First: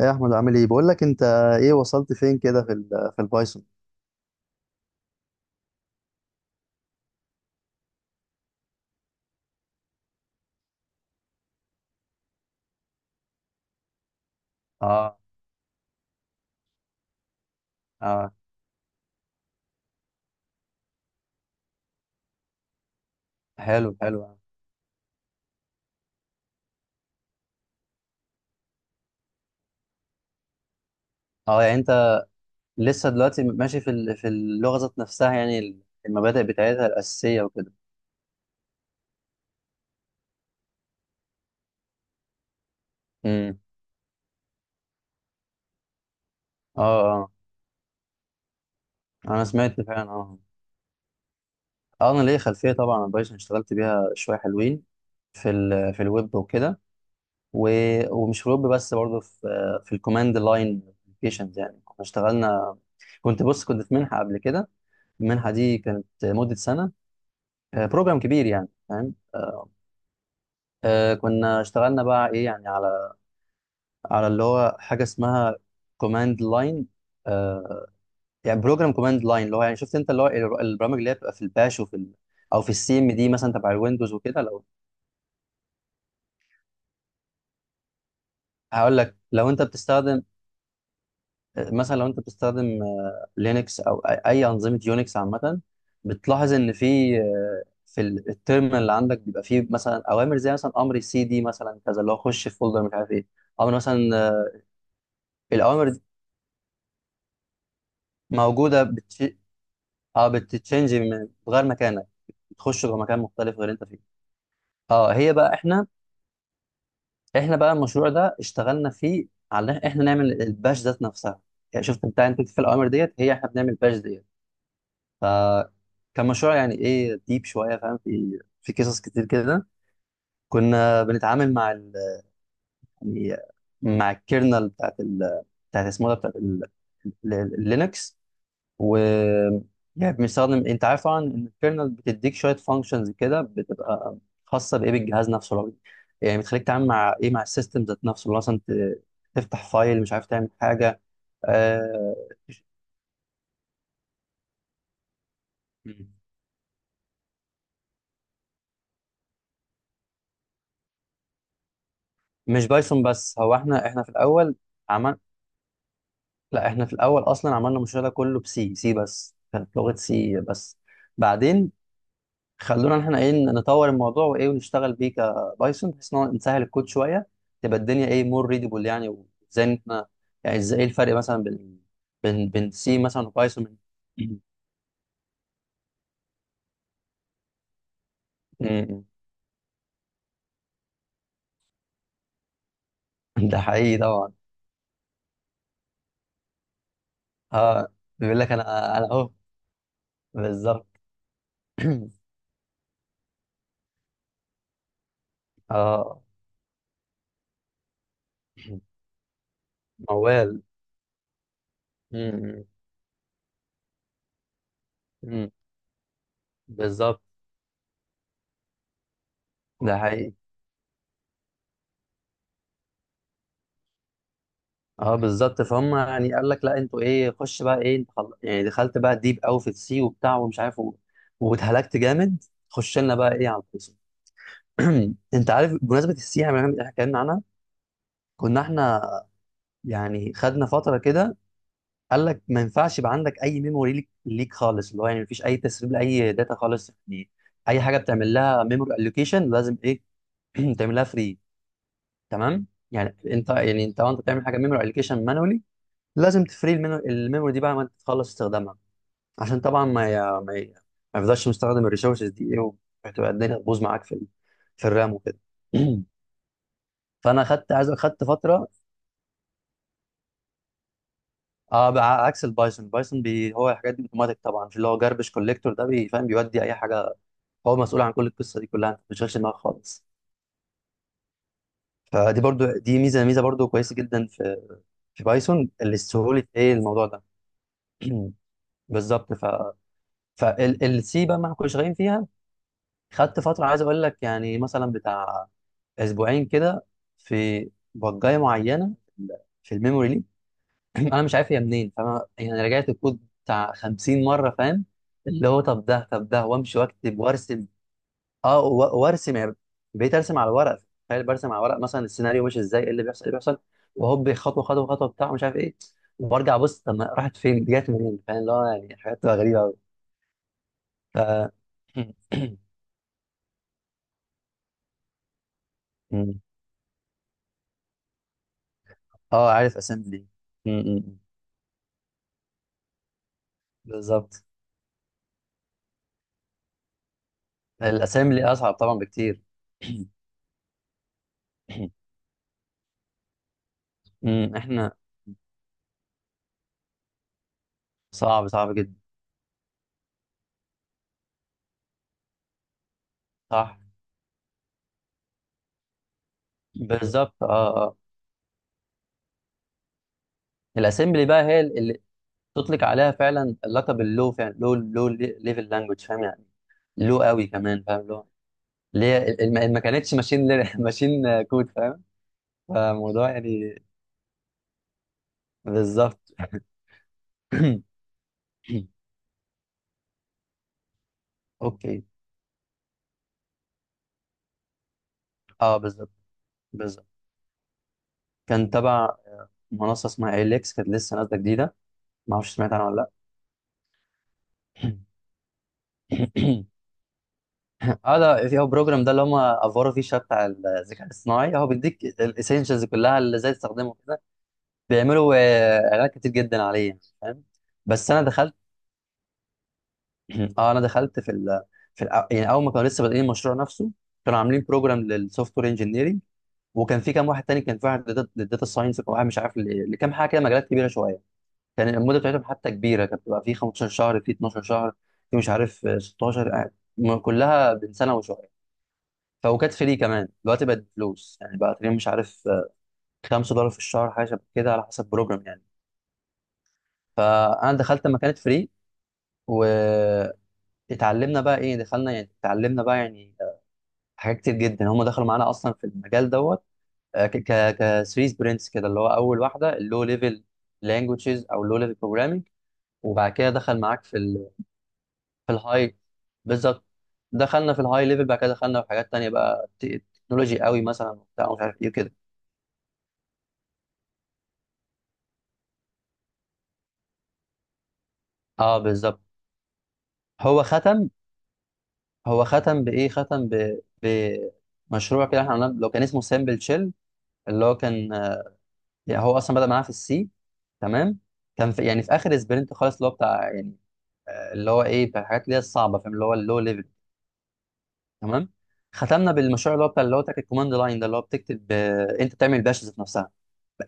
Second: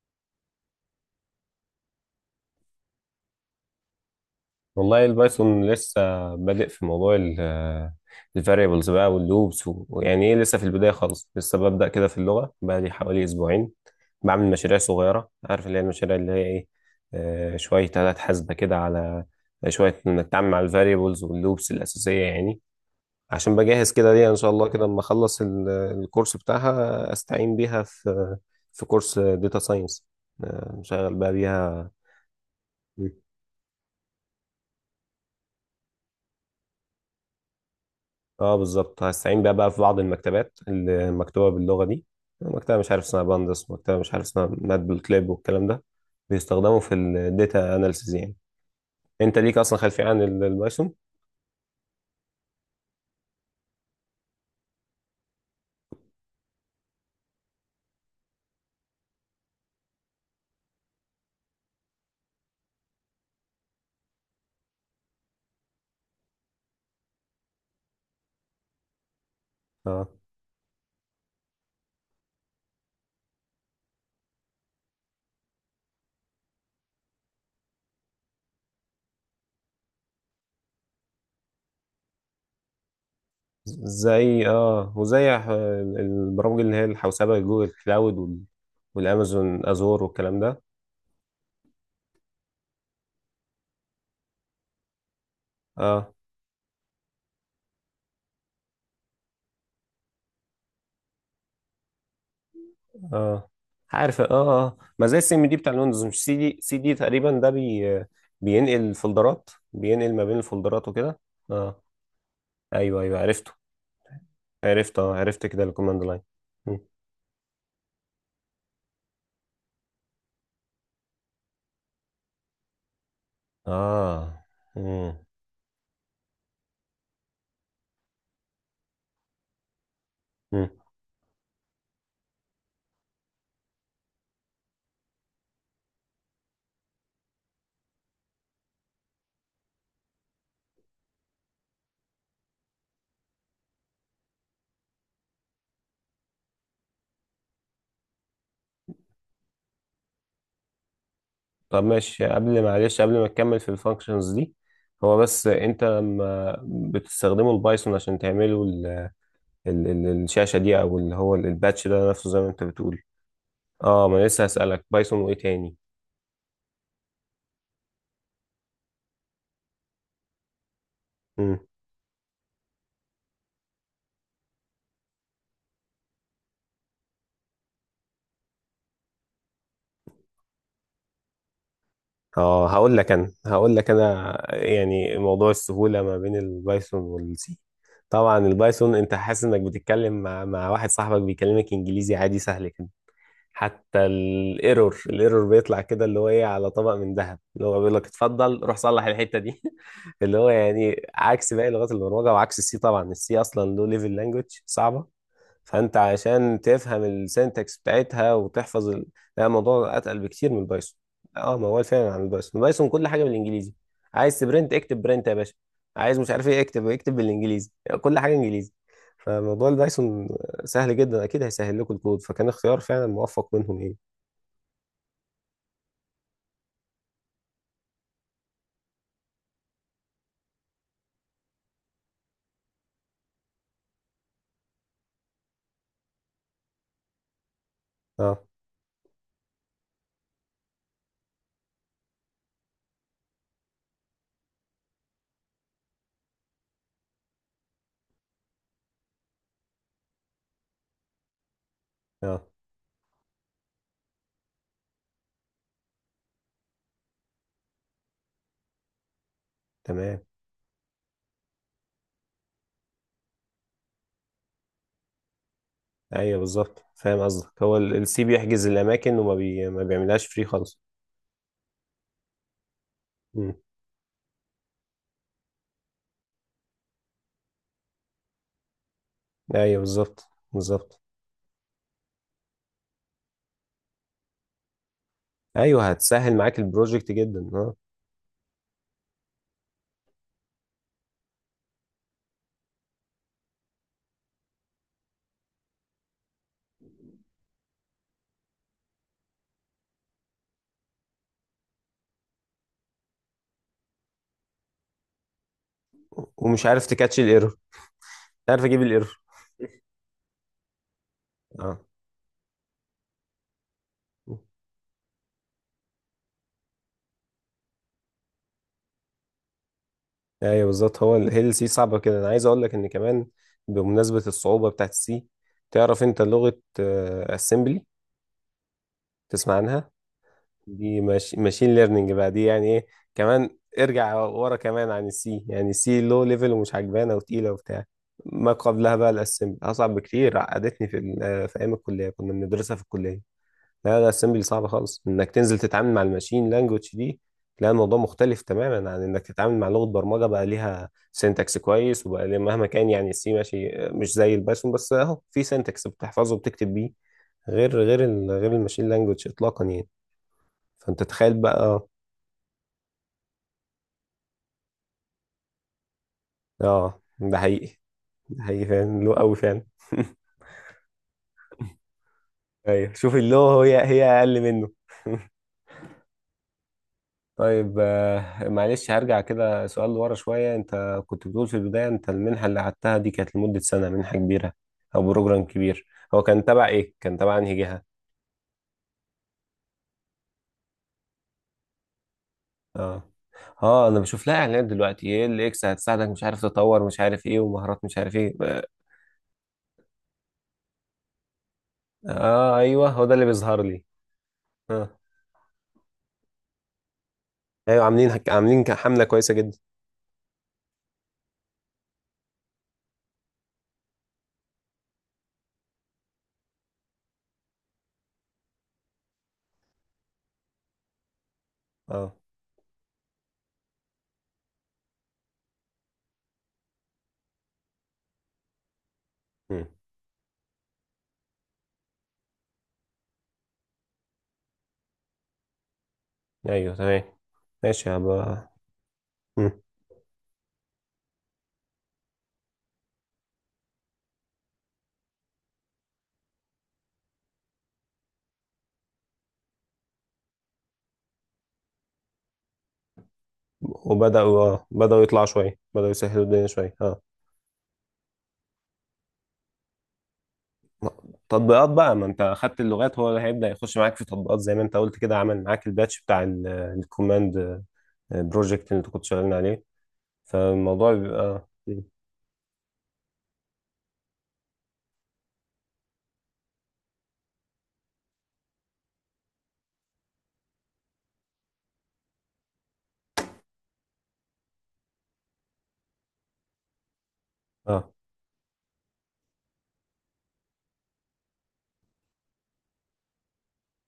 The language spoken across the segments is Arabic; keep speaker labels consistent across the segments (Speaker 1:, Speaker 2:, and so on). Speaker 1: ايه يا احمد عامل ايه؟ بقول لك انت، ايه وصلت فين كده في ال في البايثون
Speaker 2: والله البايثون لسه بادئ في موضوع الفاريبلز بقى واللوبس، ويعني ايه لسه في البداية خالص. لسه ببدأ كده في اللغة بقالي حوالي أسبوعين. بعمل مشاريع
Speaker 1: اه،
Speaker 2: صغيرة، عارف اللي هي المشاريع اللي هي ايه؟ شوية آلات
Speaker 1: اه،
Speaker 2: حاسبة كده، على شوية نتعامل مع الفاريبلز واللوبس الأساسية يعني. عشان
Speaker 1: حلو
Speaker 2: بجهز كده
Speaker 1: حلو.
Speaker 2: ليها إن شاء الله كده لما أخلص الكورس بتاعها، أستعين بيها في كورس داتا ساينس، شغال بقى
Speaker 1: اه، يعني
Speaker 2: بيها.
Speaker 1: انت لسه دلوقتي ماشي في اللغه ذات نفسها يعني المبادئ بتاعتها الاساسيه وكده؟
Speaker 2: اه بالظبط، هستعين بيها بقى في بعض المكتبات اللي مكتوبه باللغه دي. مكتبه مش عارف اسمها
Speaker 1: امم
Speaker 2: باندس، مكتبه مش عارف اسمها مات بالكليب والكلام ده، بيستخدموا
Speaker 1: اه،
Speaker 2: في
Speaker 1: اه،
Speaker 2: الداتا اناليسيز يعني. انت
Speaker 1: انا
Speaker 2: ليك اصلا
Speaker 1: سمعت فعلا.
Speaker 2: خلفيه عن
Speaker 1: اه،
Speaker 2: البايثون؟
Speaker 1: اه، انا ليا خلفيه طبعا عن بايثون، اشتغلت بيها شويه حلوين في ال في الويب وكده، و- ومش في الويب بس، برضه في في الكوماند لاين ابلكيشنز. يعني كنا اشتغلنا، كنت بص كنت في منحه قبل كده. المنحه دي كانت مده سنه. بروجرام كبير يعني، فاهم؟
Speaker 2: اه،
Speaker 1: كنا اشتغلنا بقى ايه يعني، على اللي هو حاجه اسمها كوماند لاين. يعني بروجرام كوماند لاين، اللي هو يعني شفت انت اللي هو البرامج اللي هي بتبقى في الباش وفي ال... او في السي ام دي مثلا تبع الويندوز وكده.
Speaker 2: زي
Speaker 1: لو
Speaker 2: وزي البرامج اللي هي الحوسبه، جوجل كلاود
Speaker 1: هقول لك لو انت
Speaker 2: والامازون ازور
Speaker 1: بتستخدم،
Speaker 2: والكلام ده.
Speaker 1: مثلا لو انت بتستخدم، لينكس او اي أي انظمه يونكس عامه،
Speaker 2: اه
Speaker 1: بتلاحظ ان في في التيرمينال اللي عندك بيبقى فيه مثلا اوامر، زي مثلا امر سي دي مثلا كذا، اللي هو خش في فولدر مش عارف ايه.
Speaker 2: اه،
Speaker 1: امر مثلا
Speaker 2: عارف اه. اه، ما زي السي ام دي بتاع
Speaker 1: الاوامر
Speaker 2: الويندوز، مش سي دي، سي دي تقريبا ده بي. بينقل
Speaker 1: موجوده بتشي...
Speaker 2: الفولدرات، بينقل ما
Speaker 1: اه
Speaker 2: بين الفولدرات
Speaker 1: بتتشنج
Speaker 2: وكده.
Speaker 1: من غير
Speaker 2: اه،
Speaker 1: مكانك، بتخش جوه
Speaker 2: ايوه ايوه،
Speaker 1: مكان
Speaker 2: عرفته.
Speaker 1: مختلف غير انت فيه. اه، هي
Speaker 2: عرفت
Speaker 1: بقى
Speaker 2: كده
Speaker 1: احنا،
Speaker 2: الكوماند لاين. مم.
Speaker 1: احنا بقى المشروع ده اشتغلنا فيه على إن احنا نعمل الباش ذات نفسها. يعني شفت بتاع انت في الاوامر ديت، هي احنا بنعمل باش ديت.
Speaker 2: اه. مم.
Speaker 1: ف كان مشروع يعني ايه، ديب شويه فاهم، في قصص كتير كده.
Speaker 2: مم.
Speaker 1: كنا بنتعامل مع ال... يعني مع الكيرنل بتاعت ال... بتاعت اسمه ده بتاعت اللينكس. و يعني بنستخدم، انت عارف طبعا ان الكيرنل بتديك شويه فانكشنز كده، بتبقى خاصه بايه، بالجهاز نفسه الراجل. يعني بتخليك تعمل مع ايه، مع السيستم ذات نفسه، اللي هو مثلا تفتح فايل، مش عارف تعمل حاجه.
Speaker 2: طب ماشي،
Speaker 1: آه.
Speaker 2: قبل، معلش، قبل ما تكمل في الفانكشنز دي، هو بس انت
Speaker 1: مم.
Speaker 2: لما بتستخدموا البايثون عشان تعملوا ال ال ال الشاشة دي، او اللي هو الباتش ده نفسه زي ما انت
Speaker 1: مش
Speaker 2: بتقول.
Speaker 1: بايثون بس، هو احنا،
Speaker 2: اه،
Speaker 1: في
Speaker 2: ما أنا لسه
Speaker 1: الاول
Speaker 2: هسألك
Speaker 1: عمل،
Speaker 2: بايثون وايه تاني.
Speaker 1: لا احنا في الاول اصلا عملنا المشروع ده كله بسي، سي بس، كانت لغه سي بس. بعدين خلونا احنا ايه، نطور الموضوع وايه، ونشتغل بيه كبايثون، بحيث ان هو نسهل الكود شويه، تبقى الدنيا ايه، مور ريدبل يعني. وازاي إن احنا يعني، ازاي إيه الفرق مثلا بين بين
Speaker 2: اه،
Speaker 1: بين
Speaker 2: هقول
Speaker 1: سي
Speaker 2: لك
Speaker 1: مثلا
Speaker 2: انا،
Speaker 1: وبايثون؟ م-
Speaker 2: يعني موضوع السهوله ما بين البايثون والسي. طبعا البايثون
Speaker 1: م-
Speaker 2: انت حاسس انك بتتكلم مع واحد صاحبك بيكلمك انجليزي عادي سهل كده.
Speaker 1: م. ده حقيقي
Speaker 2: حتى
Speaker 1: طبعا.
Speaker 2: الايرور، بيطلع كده اللي هو ايه، على طبق من ذهب، اللي هو
Speaker 1: اه،
Speaker 2: بيقول لك
Speaker 1: بيقول لك
Speaker 2: اتفضل روح
Speaker 1: انا
Speaker 2: صلح
Speaker 1: اهو،
Speaker 2: الحته دي اللي هو
Speaker 1: بالظبط.
Speaker 2: يعني عكس باقي لغات البرمجه، وعكس السي. طبعا السي اصلا لو ليفل لانجوج صعبه. فانت
Speaker 1: اه
Speaker 2: عشان تفهم السنتكس بتاعتها وتحفظ ال... لا، الموضوع اتقل بكتير من
Speaker 1: موال.
Speaker 2: البايثون. اه، ما هو فعلا عن البايثون،
Speaker 1: م-
Speaker 2: البايثون كل حاجه بالانجليزي. عايز تبرنت اكتب برنت يا
Speaker 1: م.
Speaker 2: باشا. عايز مش عارف ايه، اكتب
Speaker 1: بالظبط،
Speaker 2: بالانجليزي، يعني كل حاجه انجليزي. فموضوع
Speaker 1: ده
Speaker 2: البايثون
Speaker 1: حقيقي.
Speaker 2: سهل جدا، اكيد هيسهل لكم الكود، فكان اختيار فعلا موفق منهم ايه.
Speaker 1: اه بالظبط، فهم يعني قال لك لا انتوا ايه، خش بقى ايه انت، خل... يعني دخلت بقى ديب قوي في السي وبتاع ومش عارف و... واتهلكت جامد، خش لنا بقى ايه على القصه. انت عارف، بمناسبه السي، احنا اتكلمنا عنها.
Speaker 2: اه
Speaker 1: كنا احنا يعني خدنا فتره كده، قال لك ما ينفعش يبقى عندك اي ميموري ليك، ليك خالص، اللي هو يعني مفيش اي تسريب لاي داتا خالص يعني. اي حاجه بتعمل لها ميموري الوكيشن لازم ايه تعملها فري.
Speaker 2: اه،
Speaker 1: تمام. يعني انت، يعني انت وانت بتعمل حاجه ميموري الوكيشن مانولي، لازم تفري الميموري دي بعد ما انت تخلص استخدامها. عشان طبعا ما
Speaker 2: تمام.
Speaker 1: ي... ما يفضلش مستخدم الريسورسز دي ايه، وهتبقى الدنيا تبوظ معاك في ال... في الرام وكده.
Speaker 2: ايوه بالظبط، فاهم
Speaker 1: فانا
Speaker 2: قصدك.
Speaker 1: خدت،
Speaker 2: هو
Speaker 1: عايز
Speaker 2: السي
Speaker 1: خدت
Speaker 2: بيحجز
Speaker 1: فتره.
Speaker 2: الاماكن ما بيعملهاش فري خالص.
Speaker 1: اه بع- عكس البايثون، البايثون
Speaker 2: مم.
Speaker 1: بي... هو الحاجات دي اوتوماتيك طبعا، في اللي هو جاربش كوليكتور ده، بيفهم بيودي اي حاجه، هو مسؤول عن كل القصه دي كلها، انت ما بتشغلش دماغك
Speaker 2: ايوه
Speaker 1: خالص.
Speaker 2: بالظبط بالظبط.
Speaker 1: فدي برضو، دي ميزه، ميزه برضو كويسه جدا في في بايثون،
Speaker 2: ايوه
Speaker 1: اللي
Speaker 2: هتسهل
Speaker 1: سهوله
Speaker 2: معاك
Speaker 1: ايه الموضوع
Speaker 2: البروجكت
Speaker 1: ده.
Speaker 2: جدا، اه.
Speaker 1: بالظبط. فالسي بقى ما كناش شغالين فيها، خدت فترة عايز أقول لك يعني مثلا بتاع أسبوعين كده في بجاية معينة في الميموري ليك. أنا مش عارف هي منين، فأنا يعني رجعت الكود بتاع 50 مرة، فاهم؟ اللي هو طب ده، طب ده،
Speaker 2: ومش
Speaker 1: وأمشي
Speaker 2: عارف
Speaker 1: وأكتب
Speaker 2: تكاتش الايرور،
Speaker 1: وأرسم.
Speaker 2: مش
Speaker 1: أه،
Speaker 2: عارف اجيب
Speaker 1: و-
Speaker 2: الايرور.
Speaker 1: وأرسم يعني. بقيت أرسم على ورق، تخيل، برسم على ورق
Speaker 2: اه،
Speaker 1: مثلا السيناريو ماشي إزاي، إيه اللي بيحصل إيه اللي بيحصل. وهوب، خطوة خطوة خطوة بتاع مش عارف إيه. وبرجع أبص طب ما راحت فين دي، جت منين، فاهم؟ اللي هو يعني حاجات بتبقى غريبة أوي.
Speaker 2: ايوه بالظبط. هو
Speaker 1: ف
Speaker 2: هي السي صعبه كده، انا عايز اقول لك ان كمان، بمناسبه الصعوبه بتاعت السي، تعرف انت لغه اسمبلي؟
Speaker 1: أه،
Speaker 2: تسمع
Speaker 1: عارف
Speaker 2: عنها
Speaker 1: أسامبلي،
Speaker 2: دي؟ ماشين ليرنينج بقى دي يعني ايه. كمان ارجع
Speaker 1: بالظبط.
Speaker 2: ورا، كمان عن السي، يعني السي لو ليفل ومش عجبانه وتقيله وبتاع.
Speaker 1: الاسامي اللي
Speaker 2: ما
Speaker 1: اصعب طبعا
Speaker 2: قبلها بقى
Speaker 1: بكتير.
Speaker 2: الاسمبلي اصعب بكتير، عقدتني في في ايام الكليه، كنا بندرسها في الكليه. لا لا، الاسمبلي
Speaker 1: أمم،
Speaker 2: صعب
Speaker 1: احنا،
Speaker 2: خالص انك تنزل تتعامل مع الماشين لانجوج دي. لا الموضوع مختلف
Speaker 1: صعب صعب
Speaker 2: تماما
Speaker 1: جدا.
Speaker 2: عن انك تتعامل مع لغه برمجه بقى ليها سينتاكس كويس، وبقى ليها مهما كان يعني، السي ماشي
Speaker 1: صح،
Speaker 2: مش زي البايثون، بس اهو في سينتاكس بتحفظه وبتكتب بيه.
Speaker 1: بالظبط، اه
Speaker 2: غير
Speaker 1: اه.
Speaker 2: غير الماشين لانجوج اطلاقا يعني. فانت
Speaker 1: الاسامبلي
Speaker 2: تخيل
Speaker 1: بقى هي
Speaker 2: بقى.
Speaker 1: اللي تطلق عليها فعلا اللقب اللو، فعلا لو ليفل لانجوج، فاهم يعني؟
Speaker 2: اه
Speaker 1: لو
Speaker 2: ده
Speaker 1: قوي
Speaker 2: حقيقي،
Speaker 1: كمان، فاهم؟ لو
Speaker 2: ده حقيقي فعلا،
Speaker 1: اللي
Speaker 2: له
Speaker 1: هي
Speaker 2: قوي فعلا.
Speaker 1: ما كانتش ماشين ماشين كود، فاهم؟
Speaker 2: ايوه شوف،
Speaker 1: فالموضوع
Speaker 2: اللو
Speaker 1: يعني،
Speaker 2: هي، هي اقل منه.
Speaker 1: بالظبط.
Speaker 2: طيب معلش، هرجع كده سؤال لورا شوية. انت كنت بتقول في البداية
Speaker 1: اوكي.
Speaker 2: انت المنحة اللي قعدتها دي كانت لمدة سنة، منحة كبيرة او بروجرام
Speaker 1: اه،
Speaker 2: كبير.
Speaker 1: بالظبط
Speaker 2: هو كان تبع ايه،
Speaker 1: بالظبط.
Speaker 2: كان تبع انهي جهة؟
Speaker 1: كان تبع منصه اسمها اليكس، كانت لسه نازله جديده، ما اعرفش سمعت عنها
Speaker 2: اه
Speaker 1: ولا.
Speaker 2: اه، انا بشوف لها اعلانات دلوقتي، ايه اللي اكس هتساعدك، مش عارف
Speaker 1: لا.
Speaker 2: تطور، مش عارف ايه، ومهارات مش عارف
Speaker 1: اه،
Speaker 2: ايه.
Speaker 1: ده في، هو البروجرام ده اللي هم افوروا فيه شويه بتاع الذكاء الاصطناعي، هو بيديك
Speaker 2: اه
Speaker 1: الاسينشالز
Speaker 2: ايوه هو ده
Speaker 1: كلها،
Speaker 2: اللي
Speaker 1: اللي ازاي
Speaker 2: بيظهر لي.
Speaker 1: تستخدمه كده.
Speaker 2: اه
Speaker 1: بيعملوا اعلانات كتير جدا عليه يعني، فاهم؟
Speaker 2: ايوه،
Speaker 1: بس انا دخلت.
Speaker 2: عاملين حملة كويسة جدا.
Speaker 1: اه، انا دخلت في ال في يعني اول ما كانوا لسه بادئين المشروع نفسه، كانوا عاملين بروجرام للسوفت وير انجينيرنج، وكان في كام واحد تاني، كان في واحد للداتا ساينس، وكان واحد مش عارف لكام حاجه كده، مجالات كبيره شويه. كان
Speaker 2: اه.
Speaker 1: المده بتاعتهم حتى كبيره، كانت بتبقى في 15 شهر، في 12 شهر، في مش عارف 16 كلها بين سنه وشويه.
Speaker 2: مم.
Speaker 1: فوكات فري كمان، دلوقتي بقت فلوس يعني، بقى تقريبا مش عارف 5 دولار في الشهر، حاجه شبه كده على حسب بروجرام يعني.
Speaker 2: ايوه تمام.
Speaker 1: فانا
Speaker 2: ماشي
Speaker 1: دخلت لما كانت
Speaker 2: هبقى.
Speaker 1: فري،
Speaker 2: مم.
Speaker 1: واتعلمنا بقى ايه، دخلنا يعني اتعلمنا بقى يعني حاجات كتير جدا. هم دخلوا معانا اصلا في المجال دوت، آه، ك ك 3 سبرنتس كده، اللي هو اول واحده اللو ليفل لانجوجز او اللو ليفل بروجرامينج. وبعد كده دخل معاك في
Speaker 2: وبدأوا
Speaker 1: ال
Speaker 2: اه بدأوا يطلعوا
Speaker 1: في
Speaker 2: شوية، بدأوا
Speaker 1: الهاي،
Speaker 2: يسهلوا الدنيا شوية
Speaker 1: بالظبط،
Speaker 2: اه.
Speaker 1: دخلنا في الهاي ليفل. بعد كده دخلنا في حاجات تانية بقى تكنولوجي قوي مثلا وبتاع ومش
Speaker 2: تطبيقات
Speaker 1: عارف ايه
Speaker 2: بقى، ما
Speaker 1: كده.
Speaker 2: انت اخدت اللغات، هو اللي هيبدأ يخش معاك في تطبيقات زي ما انت قلت كده. عمل معاك الباتش بتاع الكوماند، بروجكت اللي
Speaker 1: اه
Speaker 2: انت كنت
Speaker 1: بالظبط.
Speaker 2: شغالين عليه.
Speaker 1: هو
Speaker 2: فالموضوع
Speaker 1: ختم،
Speaker 2: بيبقى
Speaker 1: هو ختم بايه، ختم ب... بمشروع كده احنا عملناه لو كان اسمه سامبل تشيل، اللي هو كان يعني هو اصلا بدأ معانا في السي. تمام. كان في يعني في اخر سبرنت خالص، اللي هو بتاع يعني اللي هو ايه، بتاع الحاجات اللي هي الصعبه فاهم، اللي هو اللو ليفل.
Speaker 2: اه
Speaker 1: تمام. ختمنا بالمشروع اللي هو بتاع، اللي هو بتاع الكوماند لاين ده، اللي هو بتكتب انت بتعمل باش ذات نفسها.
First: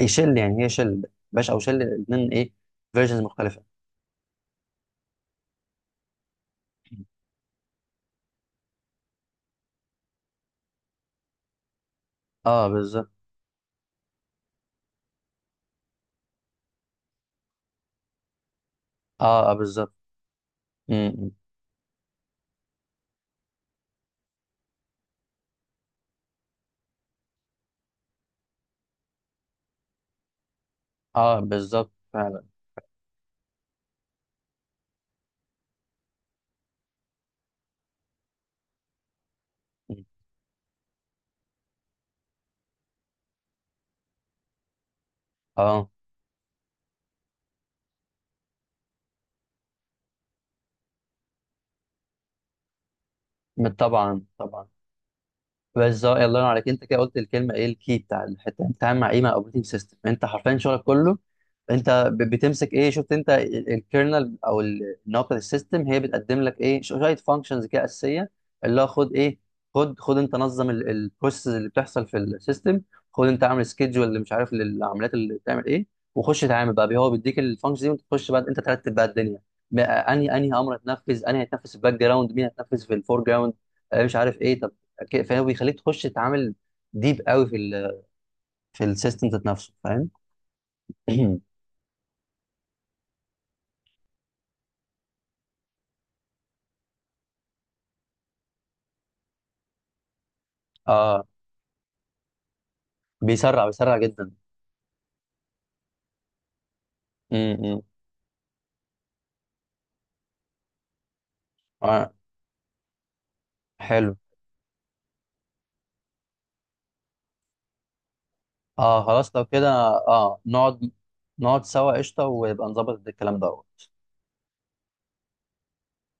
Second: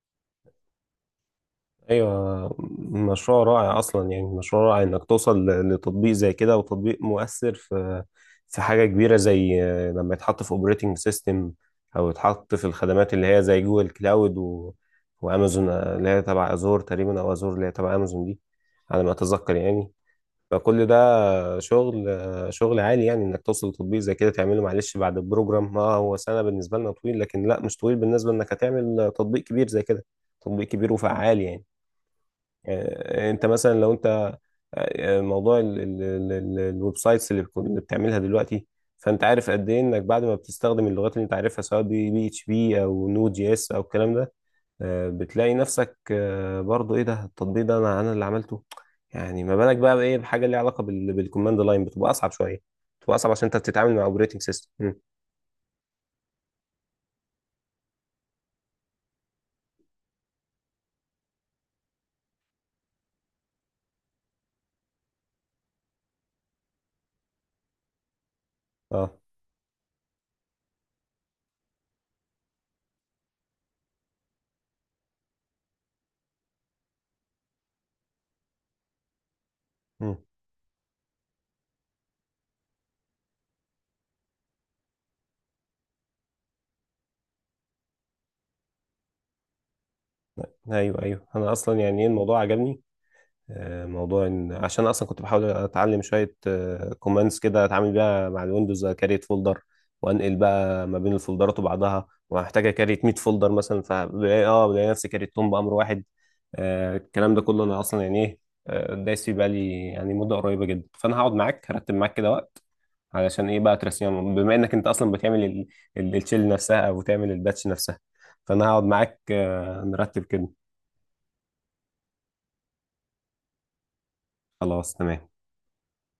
Speaker 1: ايه شيل يعني، هي شيل، باش او شيل، الاثنين ايه
Speaker 2: ايوه،
Speaker 1: فيرجنز
Speaker 2: مشروع
Speaker 1: مختلفه.
Speaker 2: رائع اصلا يعني، مشروع رائع انك توصل لتطبيق زي كده، وتطبيق مؤثر في حاجة كبيرة زي لما يتحط في اوبريتنج سيستم، او يتحط في
Speaker 1: اه بالظبط.
Speaker 2: الخدمات اللي هي زي جوجل كلاود و... وامازون، اللي هي تبع ازور تقريبا، او ازور اللي هي تبع امازون دي، على ما
Speaker 1: اه اه
Speaker 2: اتذكر يعني.
Speaker 1: بالظبط.
Speaker 2: فكل
Speaker 1: م- م.
Speaker 2: ده شغل، عالي يعني. انك توصل لتطبيق زي كده، تعمله معلش بعد البروجرام، اه هو سنة بالنسبة لنا طويل، لكن لا مش طويل بالنسبة انك هتعمل تطبيق كبير زي كده، تطبيق كبير وفعال
Speaker 1: اه
Speaker 2: يعني.
Speaker 1: بالظبط فعلا.
Speaker 2: انت مثلا لو انت موضوع الويب سايتس اللي بتعملها دلوقتي. فانت عارف قد ايه انك
Speaker 1: م.
Speaker 2: بعد ما بتستخدم اللغات اللي انت عارفها سواء بي اتش بي او نود جي اس او الكلام ده، بتلاقي
Speaker 1: اه
Speaker 2: نفسك برضو ايه ده التطبيق ده، انا اللي عملته. يعني ما بالك بقى بايه، بحاجه ليها علاقه بالكوماند لاين، بتبقى اصعب شويه، بتبقى اصعب عشان انت بتتعامل مع
Speaker 1: طبعا
Speaker 2: اوبريتنج
Speaker 1: طبعا.
Speaker 2: سيستم.
Speaker 1: بالظبط، الله ينور عليك، انت كده قلت الكلمه ايه، الكي بتاع الحته، انت بتتعامل مع ايه، مع اوبريتنج سيستم، انت حرفيا شغلك كله انت بتمسك ايه، شفت انت، الكيرنل او النقطه السيستم هي بتقدم لك ايه، شويه فانكشنز كده اساسيه، اللي هو
Speaker 2: اه.
Speaker 1: خد ايه، خد انت نظم البروسيس اللي بتحصل في السيستم، خد انت اعمل سكيدجول اللي مش عارف للعمليات اللي بتعمل ايه، وخش اتعامل بقى بيه. هو بيديك الفانكشن دي، وانت تخش بقى انت ترتب بقى الدنيا، بقى
Speaker 2: مم.
Speaker 1: انهي، انهي امر هتنفذ، انهي هتنفذ في الباك جراوند، مين هتنفذ في الفور جراوند، مش عارف ايه. طب فهو بيخليك تخش تتعامل ديب قوي في ال في السيستم ذات نفسه، فاهم؟
Speaker 2: ايوه ايوه، انا اصلا يعني ايه، الموضوع عجبني. موضوع ان عشان اصلا كنت بحاول اتعلم شويه كوماندز كده، اتعامل بيها مع الويندوز، كريت فولدر، وانقل بقى ما بين
Speaker 1: اه،
Speaker 2: الفولدرات وبعضها. وهحتاج اكريت 100 فولدر
Speaker 1: بيسرع،
Speaker 2: مثلا،
Speaker 1: بيسرع جدا.
Speaker 2: فبلاقي اه، بلاقي نفسي كريتهم بامر واحد. الكلام ده كله انا
Speaker 1: امم
Speaker 2: اصلا يعني ايه، دايس فيه بقالي يعني مده قريبه جدا. فانا هقعد معاك، هرتب
Speaker 1: آه.
Speaker 2: معاك كده وقت، علشان ايه بقى،
Speaker 1: حلو.
Speaker 2: ترسيهم، بما انك انت اصلا بتعمل الشيل نفسها، او بتعمل الباتش نفسها. فانا هقعد
Speaker 1: اه
Speaker 2: معاك
Speaker 1: خلاص لو كده،
Speaker 2: نرتب
Speaker 1: اه
Speaker 2: كده.
Speaker 1: نقعد، نقعد سوا قشطه، ويبقى نظبط الكلام ده.
Speaker 2: خلاص تمام.